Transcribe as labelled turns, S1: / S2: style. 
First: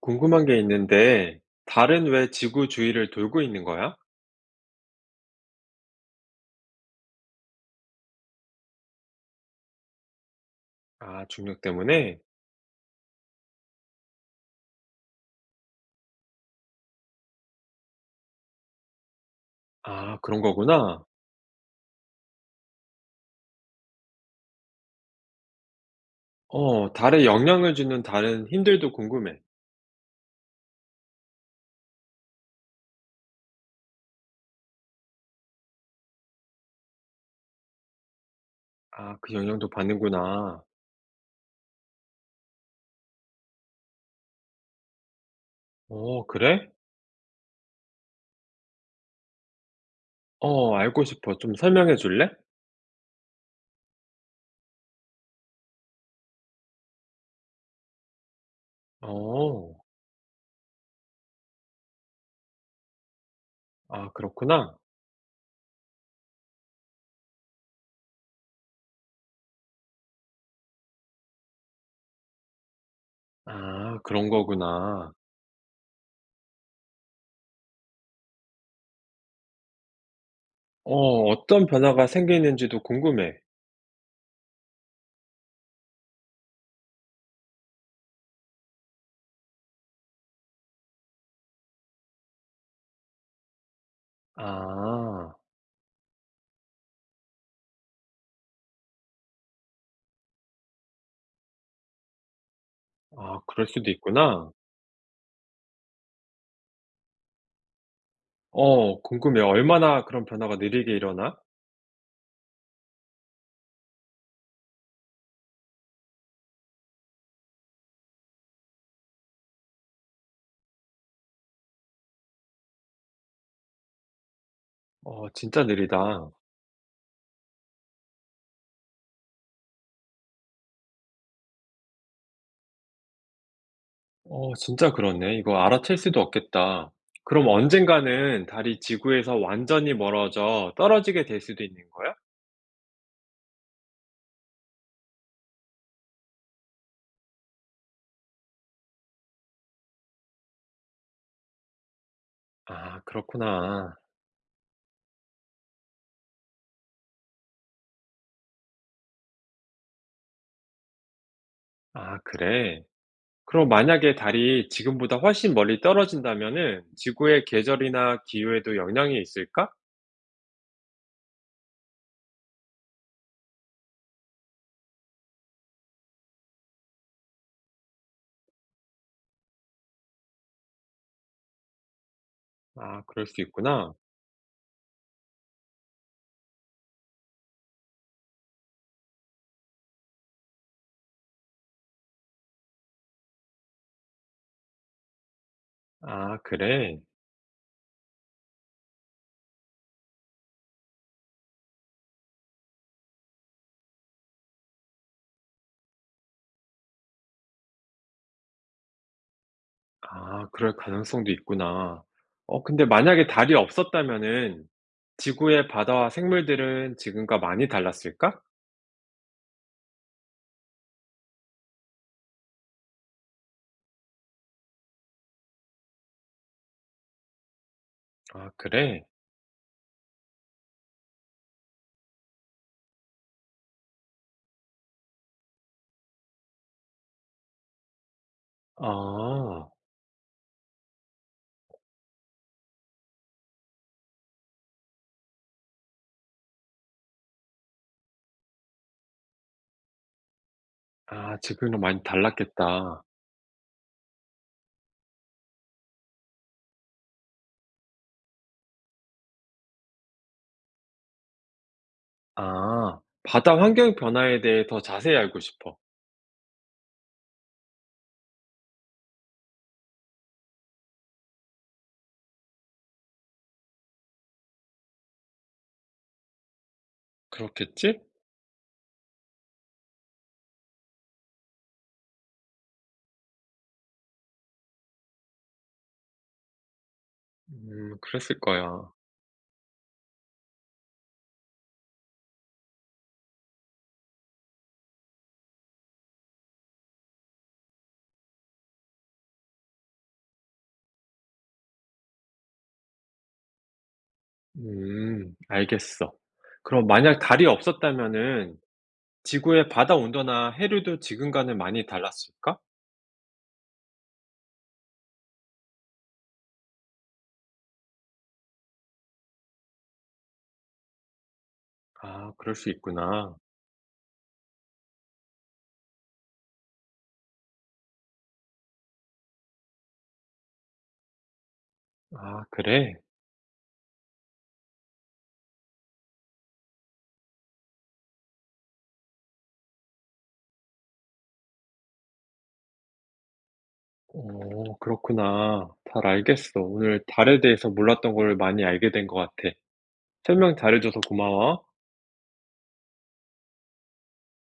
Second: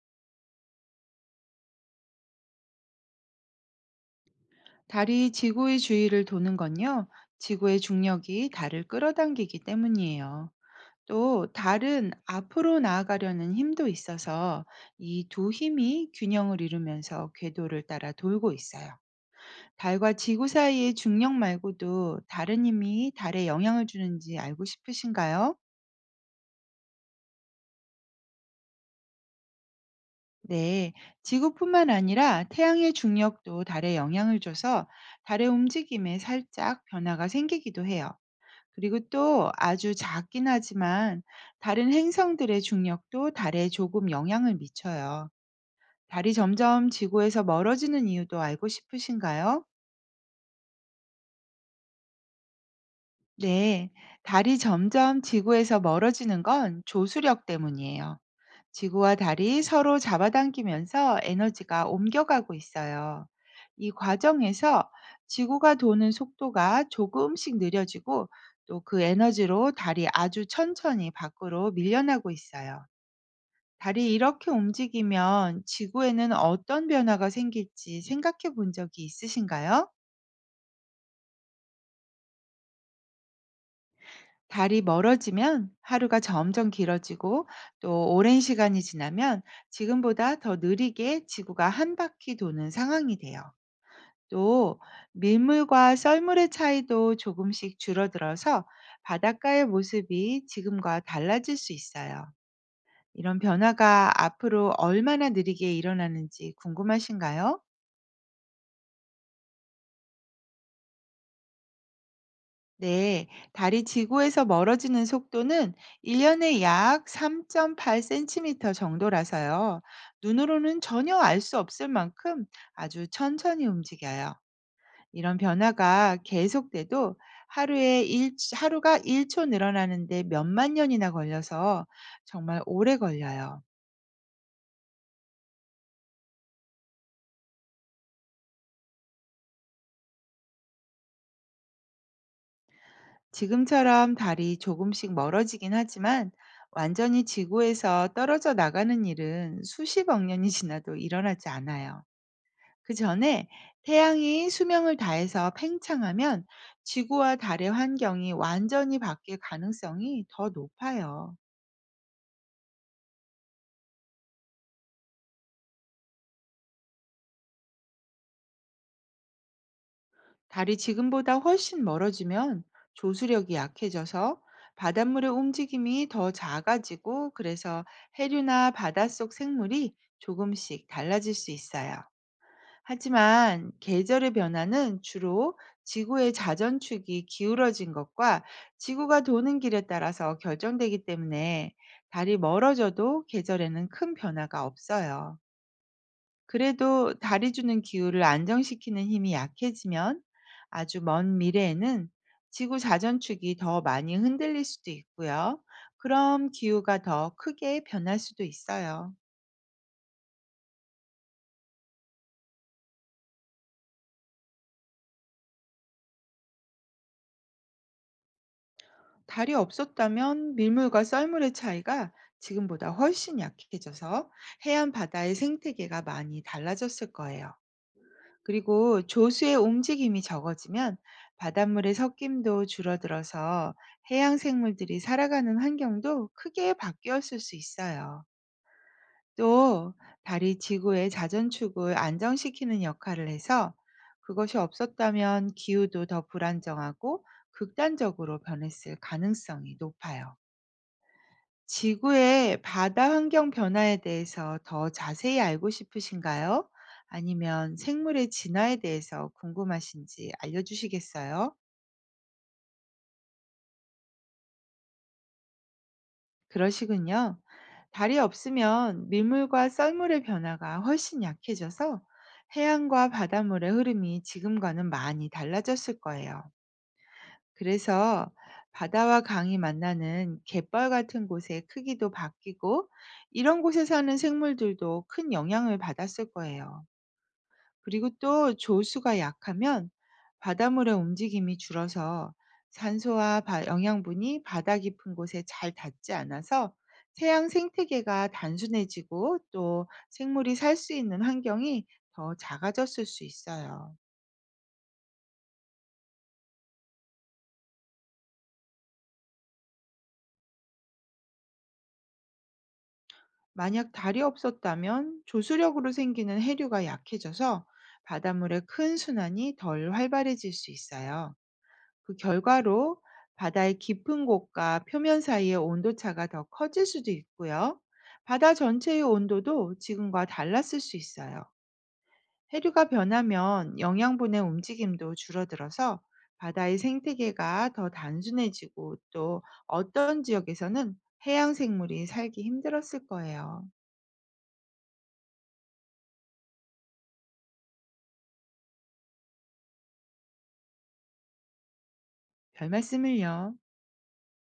S1: 궁금한 게 있는데, 달은 왜 지구 주위를 돌고 있는 거야?
S2: 달이 지구의 주위를 도는 건요, 지구의 중력이 달을 끌어당기기 때문이에요.
S1: 아,
S2: 또
S1: 중력
S2: 달은
S1: 때문에?
S2: 앞으로 나아가려는 힘도 있어서 이 두 힘이 균형을 이루면서 궤도를 따라 돌고 있어요. 달과
S1: 아, 그런
S2: 지구 사이의
S1: 거구나.
S2: 중력 말고도 다른 힘이 달에 영향을 주는지 알고 싶으신가요?
S1: 어, 달에 영향을 주는 다른 힘들도 궁금해.
S2: 네, 지구뿐만 아니라 태양의 중력도 달에 영향을 줘서 달의 움직임에 살짝 변화가 생기기도 해요. 그리고
S1: 아, 그
S2: 또
S1: 영향도
S2: 아주 작긴
S1: 받는구나.
S2: 하지만 다른 행성들의 중력도 달에 조금 영향을 미쳐요.
S1: 어,
S2: 달이
S1: 그래?
S2: 점점 지구에서 멀어지는 이유도 알고 싶으신가요?
S1: 어, 알고 싶어. 좀 설명해 줄래?
S2: 네, 달이 점점 지구에서 멀어지는 건 조수력 때문이에요. 지구와 달이
S1: 어,
S2: 서로 잡아당기면서 에너지가 옮겨가고 있어요. 이
S1: 아, 그렇구나.
S2: 과정에서 지구가 도는 속도가 조금씩 느려지고 또 그 에너지로 달이 아주 천천히 밖으로 밀려나고 있어요.
S1: 아,
S2: 달이
S1: 그런
S2: 이렇게
S1: 거구나.
S2: 움직이면 지구에는 어떤 변화가 생길지 생각해 본 적이 있으신가요?
S1: 어, 어떤 변화가 생기는지도 궁금해.
S2: 달이 멀어지면 하루가 점점 길어지고 또 오랜 시간이 지나면 지금보다 더 느리게 지구가 한 바퀴 도는 상황이 돼요. 또
S1: 아,
S2: 밀물과 썰물의 차이도 조금씩 줄어들어서 바닷가의 모습이 지금과 달라질 수 있어요. 이런
S1: 아, 그럴 수도
S2: 변화가
S1: 있구나.
S2: 앞으로 얼마나 느리게 일어나는지 궁금하신가요?
S1: 어, 궁금해. 얼마나 그런 변화가 느리게 일어나?
S2: 네, 달이 지구에서 멀어지는 속도는 1년에 약 3.8cm 정도라서요. 눈으로는 전혀 알 수 없을 만큼 아주 천천히 움직여요.
S1: 어,
S2: 이런
S1: 진짜
S2: 변화가
S1: 느리다.
S2: 계속돼도 하루에 하루가 1초 늘어나는데 몇만 년이나 걸려서 정말 오래 걸려요.
S1: 어 진짜 그렇네. 이거 알아챌 수도 없겠다. 그럼 언젠가는 달이 지구에서 완전히 멀어져 떨어지게 될 수도 있는 거야?
S2: 지금처럼 달이 조금씩 멀어지긴 하지만 완전히 지구에서 떨어져 나가는 일은 수십억 년이 지나도 일어나지 않아요. 그
S1: 아,
S2: 전에
S1: 그렇구나.
S2: 태양이 수명을 다해서 팽창하면 지구와 달의 환경이 완전히 바뀔 가능성이 더 높아요.
S1: 아, 그래. 그럼 만약에 달이 지금보다 훨씬 멀리 떨어진다면은 지구의 계절이나 기후에도 영향이 있을까?
S2: 달이 지금보다 훨씬 멀어지면 조수력이 약해져서 바닷물의 움직임이 더 작아지고 그래서 해류나 바닷속 생물이 조금씩 달라질 수 있어요.
S1: 아, 그럴 수
S2: 하지만
S1: 있구나.
S2: 계절의 변화는 주로 지구의 자전축이 기울어진 것과 지구가 도는 길에 따라서 결정되기 때문에 달이 멀어져도 계절에는 큰 변화가 없어요.
S1: 아, 그래.
S2: 그래도 달이 주는 기후를 안정시키는 힘이 약해지면 아주 먼 미래에는 지구 자전축이 더 많이 흔들릴 수도 있고요. 그럼 기후가 더 크게 변할 수도 있어요.
S1: 아, 그럴 가능성도 있구나. 어, 근데 만약에 달이 없었다면은 지구의 바다와 생물들은 지금과 많이 달랐을까?
S2: 달이 없었다면 밀물과 썰물의 차이가 지금보다 훨씬 약해져서 해안 바다의 생태계가 많이 달라졌을 거예요.
S1: 아,
S2: 그리고
S1: 그래.
S2: 조수의 움직임이 적어지면 바닷물의 섞임도 줄어들어서 해양 생물들이 살아가는 환경도 크게 바뀌었을 수 있어요.
S1: 아.
S2: 또 달이 지구의 자전축을 안정시키는 역할을 해서 그것이 없었다면 기후도 더 불안정하고 극단적으로 변했을 가능성이 높아요.
S1: 아 지금이랑 많이
S2: 지구의
S1: 달랐겠다.
S2: 바다 환경 변화에 대해서 더 자세히 알고 싶으신가요? 아니면 생물의 진화에 대해서 궁금하신지 알려주시겠어요?
S1: 아. 바다 환경 변화에 대해 더 자세히 알고 싶어.
S2: 그러시군요. 달이 없으면 밀물과 썰물의 변화가 훨씬 약해져서 해안과 바닷물의 흐름이 지금과는 많이 달라졌을 거예요.
S1: 그렇겠지?
S2: 그래서 바다와 강이 만나는 갯벌 같은 곳의 크기도 바뀌고 이런 곳에 사는 생물들도 큰 영향을 받았을 거예요. 그리고
S1: 그랬을
S2: 또
S1: 거야.
S2: 조수가 약하면 바닷물의 움직임이 줄어서 산소와 영양분이 바다 깊은 곳에 잘 닿지 않아서 해양 생태계가 단순해지고 또 생물이 살 수 있는 환경이 더 작아졌을 수 있어요.
S1: 알겠어. 그럼 만약 달이 없었다면은 지구의 바다 온도나 해류도 지금과는 많이 달랐을까?
S2: 만약 달이 없었다면 조수력으로 생기는 해류가 약해져서 바닷물의 큰 순환이 덜 활발해질 수 있어요. 그
S1: 아 그럴 수
S2: 결과로
S1: 있구나.
S2: 바다의 깊은 곳과 표면 사이의 온도차가 더 커질 수도 있고요. 바다 전체의 온도도 지금과 달랐을 수 있어요.
S1: 아
S2: 해류가
S1: 그래?
S2: 변하면 영양분의 움직임도 줄어들어서 바다의 생태계가 더 단순해지고 또 어떤 지역에서는 해양 생물이 살기 힘들었을 거예요.
S1: 오 그렇구나. 잘 알겠어. 오늘 달에 대해서 몰랐던 걸 많이 알게 된 것 같아. 설명 잘해 줘서 고마워.
S2: 별 말씀을요.